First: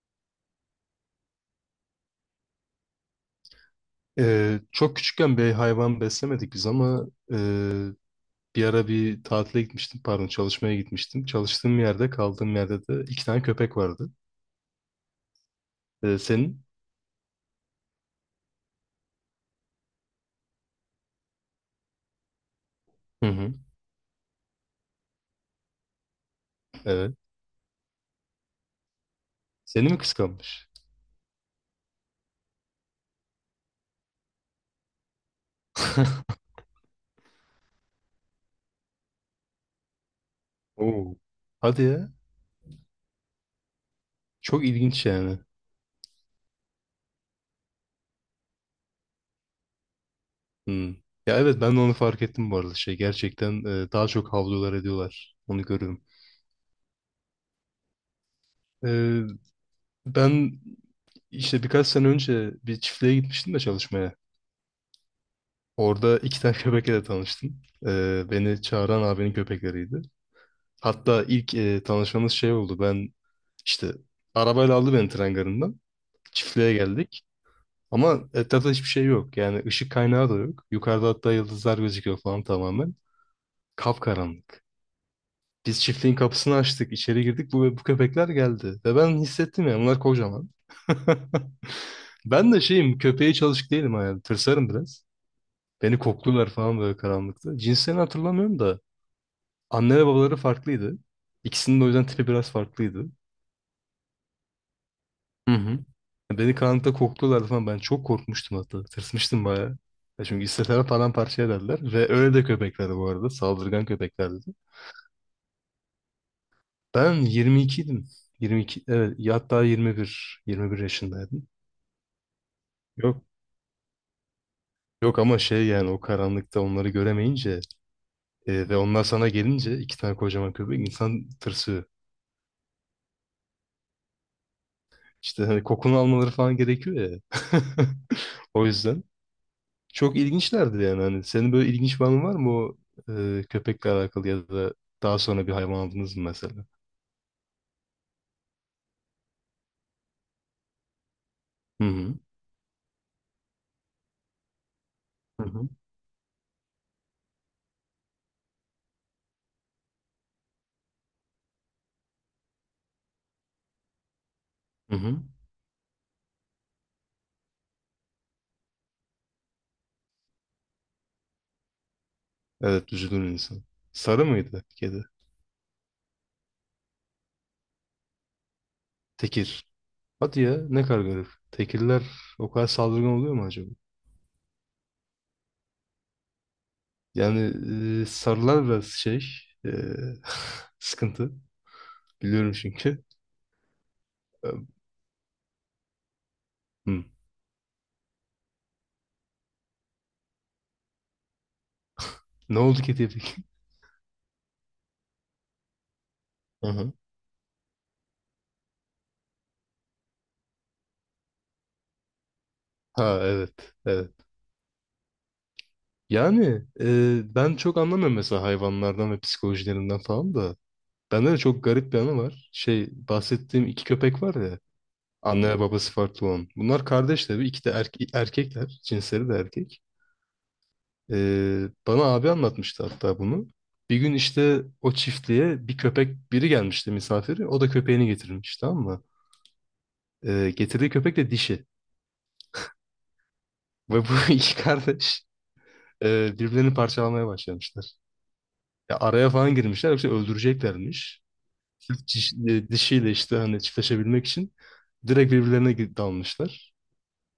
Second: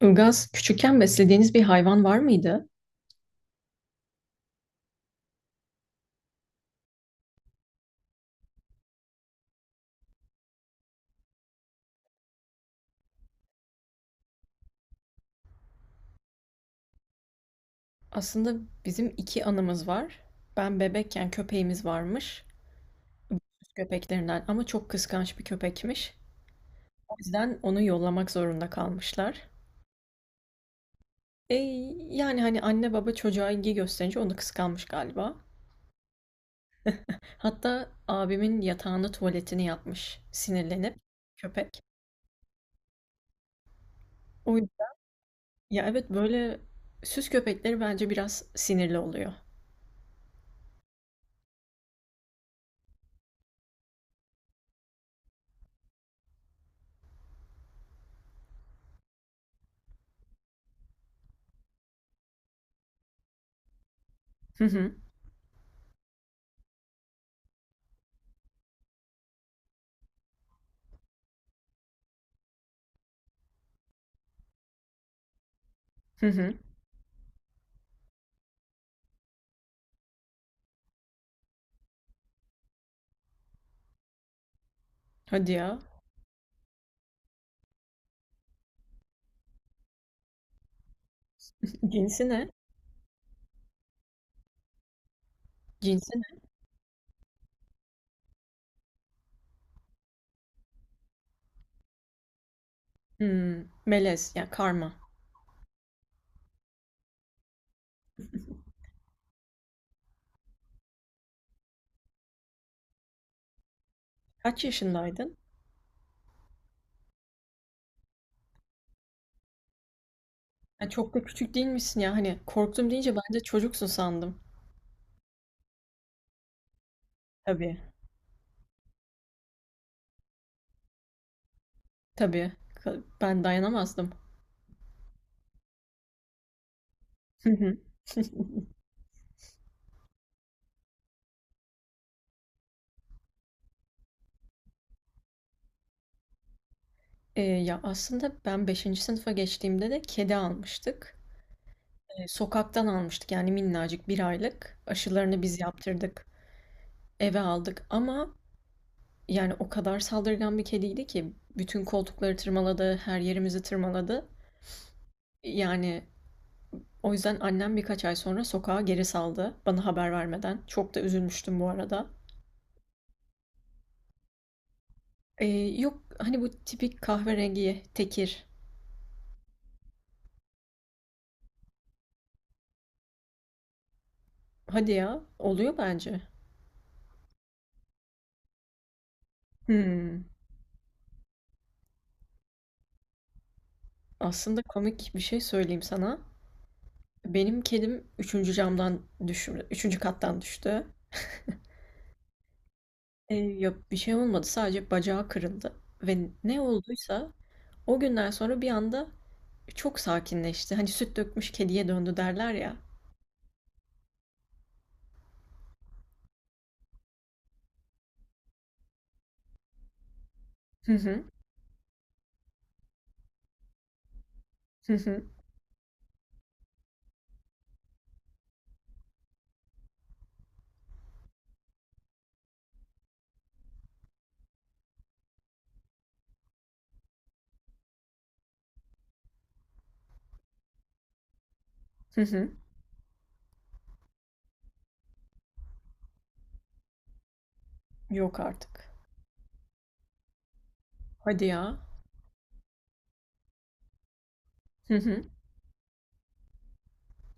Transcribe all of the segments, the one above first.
Ilgaz, küçükken beslediğiniz bir hayvan var mıydı? Çok küçükken bir hayvan beslemedik biz ama e, bir ara bir tatile gitmiştim, pardon çalışmaya gitmiştim. Çalıştığım yerde, kaldığım yerde de iki tane köpek vardı. Senin? Aslında bizim iki anımız var. Ben bebekken köpeğimiz varmış. Hı hı. Süs köpeklerinden ama çok kıskanç bir köpekmiş. O Evet. yüzden onu yollamak zorunda kalmışlar. Seni mi kıskanmış? E, Yani hani anne baba çocuğa ilgi gösterince onu kıskanmış galiba. Hatta abimin yatağında tuvaletini yapmış sinirlenip Oo. köpek. Hadi ya. O, Çok ilginç yani. ya evet böyle süs köpekleri bence biraz sinirli oluyor. Hmm. Ya evet, ben de onu fark ettim bu arada. Şey gerçekten daha çok havlular ediyorlar. Onu görüyorum. Ee, Ben işte birkaç sene önce bir çiftliğe gitmiştim de çalışmaya. Hı hı, Orada iki tane köpekle de tanıştım. Beni çağıran abinin köpekleriydi. Hatta ilk tanışmamız şey oldu. Ben işte arabayla aldı beni tren garından. hı hı. Çiftliğe geldik. Ama etrafta hiçbir şey yok. Yani ışık kaynağı da yok. Yukarıda hatta yıldızlar gözüküyor falan tamamen. Kapkaranlık. Hadi ya. Biz çiftliğin kapısını açtık, içeri girdik. Bu köpekler geldi. Ve ben hissettim ya, bunlar kocaman. Cinsi ne? Ben de şeyim, köpeğe çalışık değilim yani. Tırsarım biraz. Beni Cinsi. kokluyorlar falan böyle karanlıkta. Cinslerini hatırlamıyorum da. Anne ve babaları farklıydı. İkisinin de o yüzden tipi biraz farklıydı. Hımm, melez, ya, karma. Hı hı. Beni karanlıkta kokluyorlardı falan. Ben çok korkmuştum hatta. Tırsmıştım bayağı. Ya çünkü istesem paramparça ederler. Ve öyle de köpeklerdi bu arada. Saldırgan köpeklerdi. Kaç yaşındaydın? Ben 22'ydim. 22, evet. Ya hatta 21. 21 Ya, çok da yaşındaydım. küçük değilmişsin ya. Hani, korktum deyince Yok. bence çocuksun sandım. Yok ama şey, yani o karanlıkta onları göremeyince Tabii, ve onlar sana gelince iki tane kocaman köpek, insan tırsıyor. tabii. Ka ben dayanamazdım. İşte hani kokunu almaları falan gerekiyor ya. Hı hı. O yüzden. Çok ilginçlerdi yani. Hani senin böyle ilginç bir anın var mı o köpekle alakalı, ya da daha sonra bir hayvan aldınız mı mesela? Ya, aslında ben beşinci sınıfa geçtiğimde de kedi almıştık. Hı hı. Sokaktan almıştık, yani, minnacık bir aylık. Aşılarını Hı biz hı. yaptırdık, eve aldık ama, yani, o kadar saldırgan bir kediydi ki bütün koltukları tırmaladı, her yerimizi tırmaladı. Hı hı. Yani, o yüzden annem birkaç ay sonra sokağa geri saldı bana haber vermeden. Çok da üzülmüştüm bu arada. Evet, üzülür insan. Sarı mıydı kedi? Ee, yok hani bu tipik kahverengi tekir. Tekir. Hadi ya, ne kadar garip. Tekirler o kadar saldırgan oluyor mu acaba? Hadi ya, oluyor bence. Yani sarılar biraz şey, e, Hmm. sıkıntı. Biliyorum çünkü. E, Aslında komik bir şey söyleyeyim sana. Hı. Benim kedim üçüncü camdan düştü. Üçüncü kattan düştü. Ne oldu kediye peki? Ya bir şey olmadı, sadece bacağı kırıldı. Ve ne Hı hı. olduysa o günden sonra bir anda çok sakinleşti. Hani süt dökmüş kediye döndü derler ya. Ha evet. Evet. Yani ben çok anlamıyorum mesela hayvanlardan ve psikolojilerinden falan da. Hı hı, Bende de çok garip bir anı var. Şey, bahsettiğim iki köpek var ya. hı hı, Anne ve babası farklı olan. Bunlar kardeş tabii. İki de erkekler. Cinsleri de erkek. Bana abi anlatmıştı hatta bunu. Bir gün işte o çiftliğe bir köpek, biri gelmişti misafiri. O da köpeğini getirmiş, tamam mı? Getirdiği köpek de dişi. hı hı. Ve bu iki kardeş birbirlerini parçalamaya başlamışlar. Yok artık. Ya araya falan girmişler, yoksa öldüreceklermiş. Hadi ya. Sırf dişiyle işte hani çiftleşebilmek için Hı hı. direkt birbirlerine dalmışlar.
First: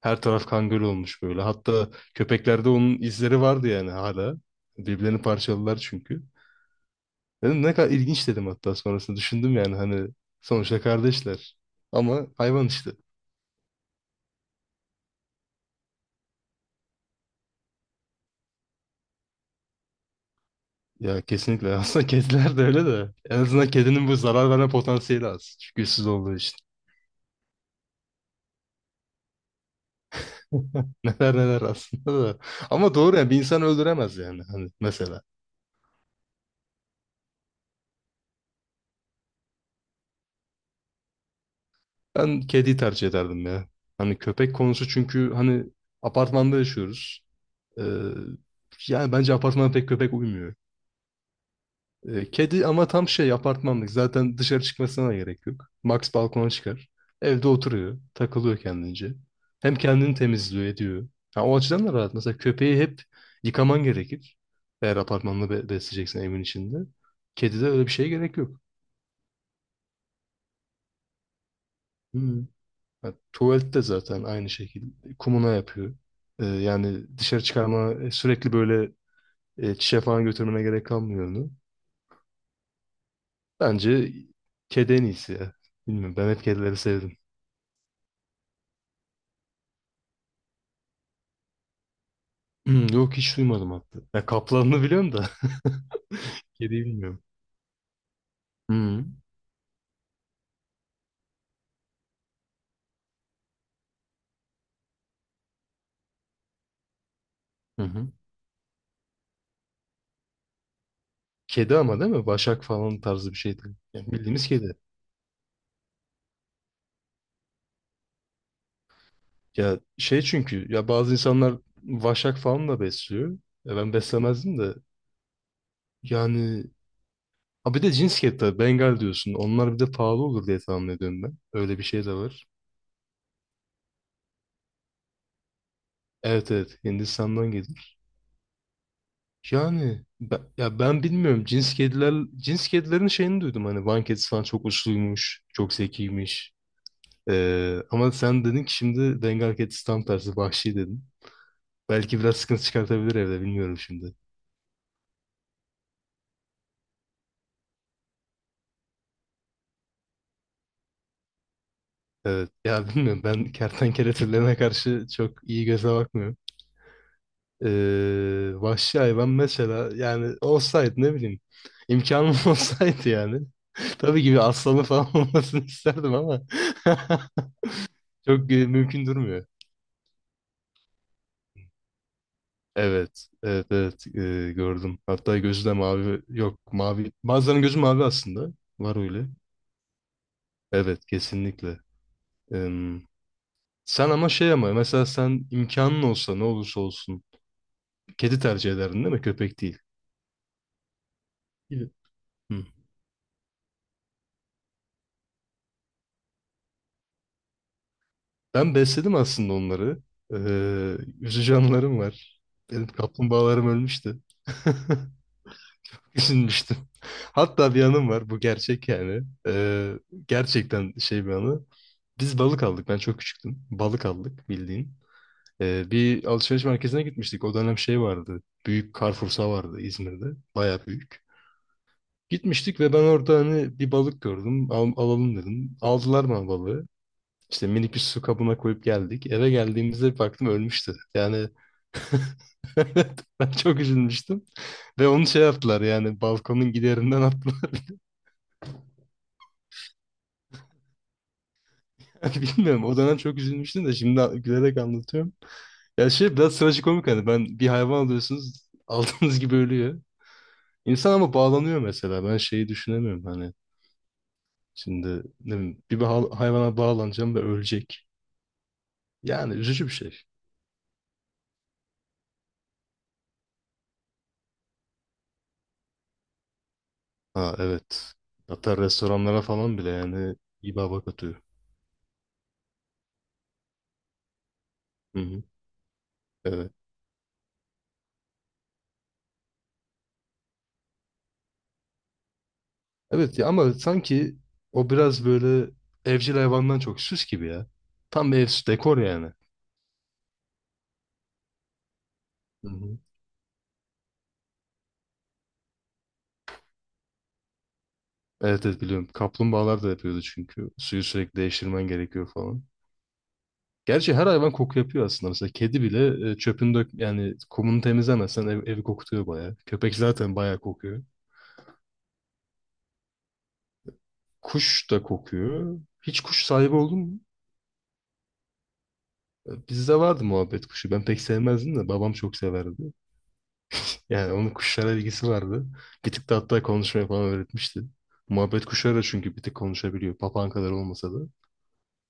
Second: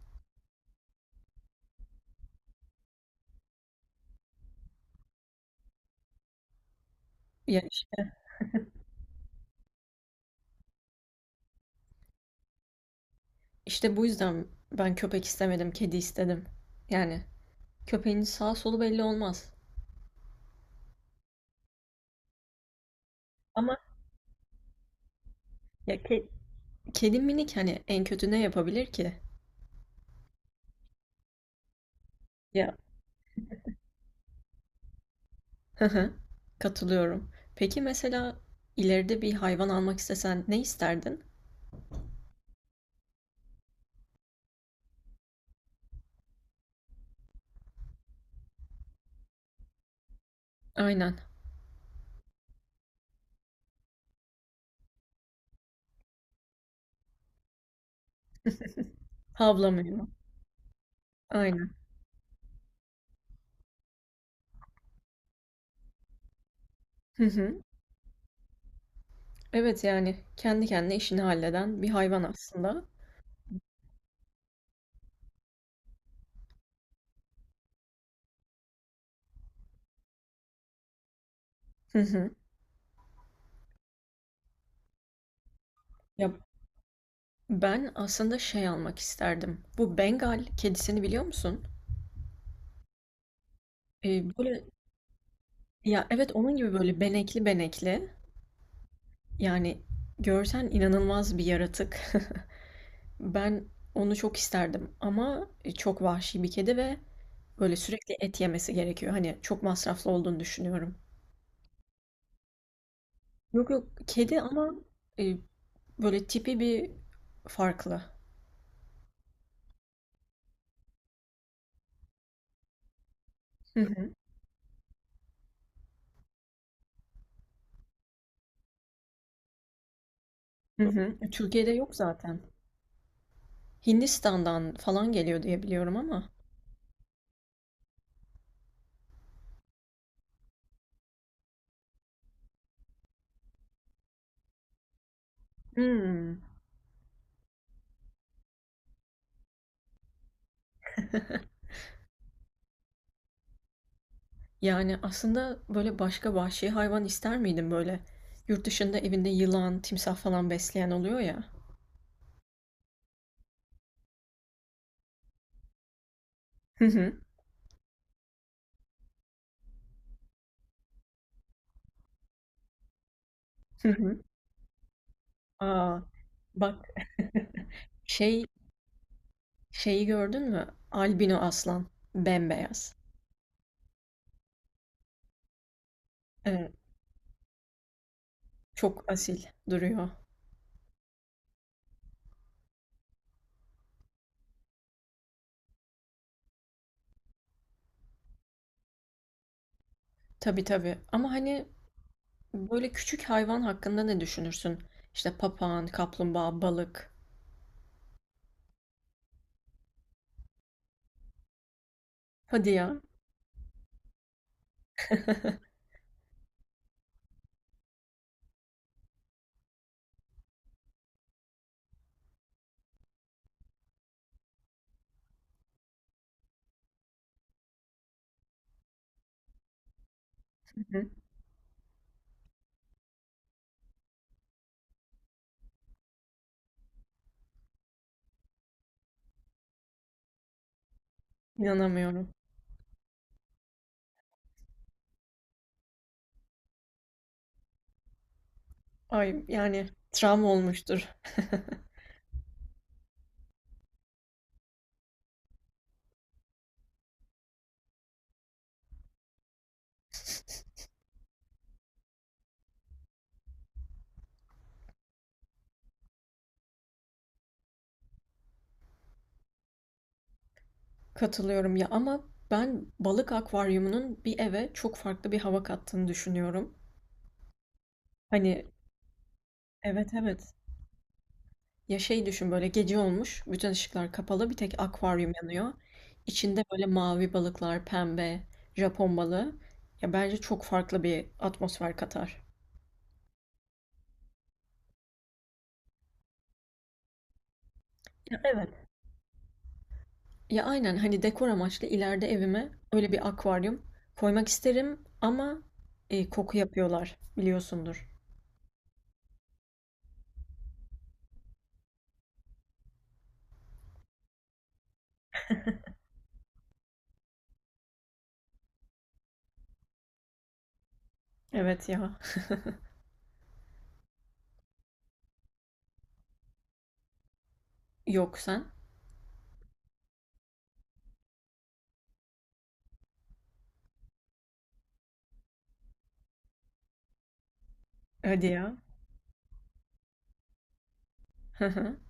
Her taraf kanguru olmuş böyle. Hatta köpeklerde onun izleri vardı yani hala. Birbirlerini parçaladılar çünkü. Ya Dedim ne kadar işte, ilginç, dedim hatta sonrasında düşündüm, yani hani sonuçta kardeşler. Ama hayvan işte. işte bu yüzden ben köpek istemedim, kedi istedim. Yani köpeğin sağ solu belli olmaz. Ya kesinlikle. Aslında kediler de öyle de. En azından Ama kedinin bu zarar verme potansiyeli az. Çünkü ya güçsüz ke- olduğu için. kedi minik, hani en kötü ne yapabilir ki? Neler neler aslında da. Ya. Ama doğru yani, bir insan öldüremez yani hani mesela. Hı hı. Katılıyorum. Peki mesela ileride bir hayvan almak istesen ne isterdin? Ben kediyi tercih ederdim ya. Hani köpek konusu, çünkü hani apartmanda yaşıyoruz. Ee, Yani bence apartmana pek köpek uymuyor. Aynen. Kedi ama tam şey, apartmanlık. Zaten dışarı çıkmasına da gerek yok. Max balkona çıkar. Evde oturuyor. Takılıyor kendince. Hem Havlamıyor mu? kendini temizliyor ediyor. Ha, o Aynen. açıdan da rahat. Mesela köpeği hep yıkaman gerekir. Eğer apartmanla besleyeceksen evin içinde. Hı hı. Kedide öyle bir şeye gerek yok. Evet, yani kendi kendine işini halleden bir hayvan Hmm. aslında. Ha, tuvalette zaten aynı şekilde. Kumuna yapıyor. Yani dışarı çıkarma, sürekli böyle çişe falan götürmene gerek kalmıyor onu. Hı hı. Bence kedi en iyisi ya. Bilmiyorum, Ya ben hep kedileri sevdim. ben aslında şey almak isterdim. Bu Bengal kedisini biliyor musun? Hmm, yok, hiç duymadım hatta. Ya böyle, kaplanını biliyorum da ya evet, onun gibi kediyi böyle bilmiyorum. benekli benekli. Hı. Yani görsen inanılmaz bir yaratık. Ben onu çok isterdim ama çok vahşi bir kedi ve böyle Hı hı. sürekli et yemesi gerekiyor. Hani çok masraflı olduğunu düşünüyorum. Kedi ama değil mi? Başak falan tarzı bir şey Yok değil. yok, Yani kedi bildiğimiz ama kedi. e, böyle tipi bir farklı. Ya şey, çünkü ya bazı insanlar vaşak falan da besliyor. Ya Hı ben hı, beslemezdim de yani. Ha, bir de cins kedi tabii, Bengal diyorsun. Onlar bir de pahalı olur diye hı tahmin hı. ediyorum ben. Türkiye'de Öyle bir yok şey de zaten. var. Hindistan'dan falan geliyor diye biliyorum ama. Evet, evet, Hindistan'dan geliyor. Yani ben, ya ben bilmiyorum, cins kedilerin şeyini duydum hani. Van kedisi falan çok uçluymuş, çok Hmm. zekiymiş. Ama sen dedin ki şimdi, Bengal kedisi tam tersi vahşi dedin, belki biraz sıkıntı çıkartabilir evde, bilmiyorum şimdi. Yani, aslında, böyle, başka vahşi hayvan ister miydin, böyle? Yurt dışında evinde yılan, timsah falan besleyen oluyor ya. Evet ya, bilmiyorum, ben kertenkele türlerine karşı çok iyi göze bakmıyorum. Hı hı. Vahşi hayvan mesela, yani olsaydı ne bileyim, imkanım olsaydı yani Hı hı. tabii ki bir aslanı falan olmasını A! isterdim ama Bak, şey çok mümkün durmuyor. şeyi gördün mü? Albino aslan. Bembeyaz. Evet, evet, evet, gördüm. Hatta gözü de mavi. Evet, Yok, mavi. Bazılarının gözü mavi aslında. Var çok öyle. asil duruyor. Evet, kesinlikle. Em, Sen ama şey, ama mesela sen imkanın olsa ne olursa olsun kedi tercih ederdin değil mi? Köpek değil. Tabii, tabii. Ama, hani, Evet. Hı. böyle, küçük hayvan hakkında ne düşünürsün? İşte, papağan, kaplumbağa, balık. Ben besledim aslında onları. Üzücü anılarım var. Hadi Benim ya. kaplumbağalarım ölmüştü. Düşünmüştüm. Hatta bir anım var. Bu gerçek yani. Gerçekten şey, bir anı. Biz balık aldık. Ben çok küçüktüm. Balık aldık bildiğin. Bir alışveriş merkezine gitmiştik. O dönem şey vardı, Büyük Carrefour'sa vardı İzmir'de. Baya Hı hı. büyük. Gitmiştik ve ben orada hani bir balık gördüm. Alalım dedim. Aldılar bana balığı. İşte minik bir su kabına koyup geldik. Eve geldiğimizde bir baktım, ölmüştü. Yani İnanamıyorum. ben çok üzülmüştüm. Ve onu şey yaptılar yani, balkonun giderinden attılar. Ay, yani, travma olmuştur. Bilmiyorum. O dönem çok üzülmüştüm de şimdi gülerek anlatıyorum. Ya şey, biraz trajikomik hani, ben bir hayvan alıyorsunuz aldığınız gibi ölüyor. İnsan ama bağlanıyor mesela. Ben şeyi düşünemiyorum hani. Şimdi ne bileyim, bir hayvana bağlanacağım ve ölecek. Yani üzücü bir şey. Katılıyorum ya, ama ben balık akvaryumunun bir eve çok farklı bir hava kattığını düşünüyorum. Ha evet. Hani Hatta restoranlara falan bile evet, yani evet. iyi baba atıyor. Ya şey düşün, böyle gece olmuş, bütün ışıklar kapalı, bir tek Hı akvaryum hı. yanıyor. İçinde Evet. böyle mavi balıklar, pembe, Japon balığı. Ya bence çok farklı bir atmosfer katar. Evet ya, ama sanki o biraz böyle evcil hayvandan çok süs gibi ya. Tam bir Ya ev süs evet. dekor yani. Ya aynen, hani dekor amaçlı ileride Hı evime hı. öyle bir akvaryum koymak isterim ama koku yapıyorlar biliyorsundur. Evet, evet, biliyorum. Kaplumbağalar da yapıyordu çünkü. Suyu sürekli değiştirmen gerekiyor falan. Gerçi her hayvan koku yapıyor aslında. Mesela kedi bile, çöpünü dök yani, kumunu temizlemezsen evi kokutuyor bayağı. Köpek zaten bayağı kokuyor. Evet ya. Kuş da kokuyor. Hiç kuş sahibi oldun mu? Yok sen. Bizde vardı muhabbet kuşu. Ben pek sevmezdim de babam çok severdi. Yani onun kuşlara ilgisi vardı. Bir tık da hatta konuşmayı falan öğretmişti. Hadi Muhabbet ya. kuşları da çünkü bir tık konuşabiliyor. Papağan kadar olmasa da.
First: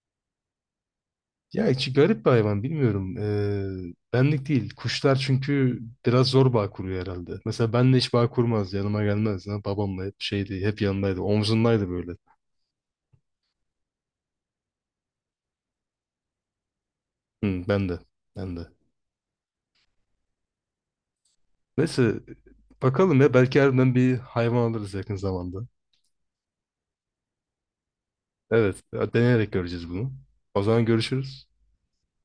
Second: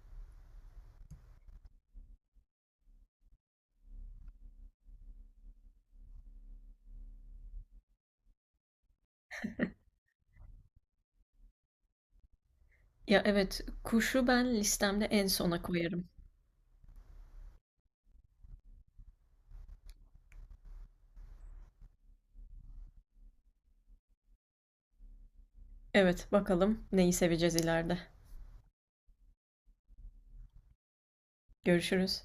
Ya içi garip bir hayvan bilmiyorum. Benlik değil. Kuşlar çünkü biraz zor bağ kuruyor herhalde. Mesela benle hiç bağ kurmaz. Yanıma gelmez. Ha, babamla hep şeydi. Hep yanındaydı. Omzundaydı böyle. Ya, evet, kuşu ben listemde en sona koyarım. Hı, ben de. Ben de. Neyse, bakalım ya. Belki harbiden bir hayvan alırız yakın zamanda. Evet, bakalım neyi seveceğiz ileride. Evet. Deneyerek göreceğiz bunu. O zaman görüşürüz. Görüşürüz.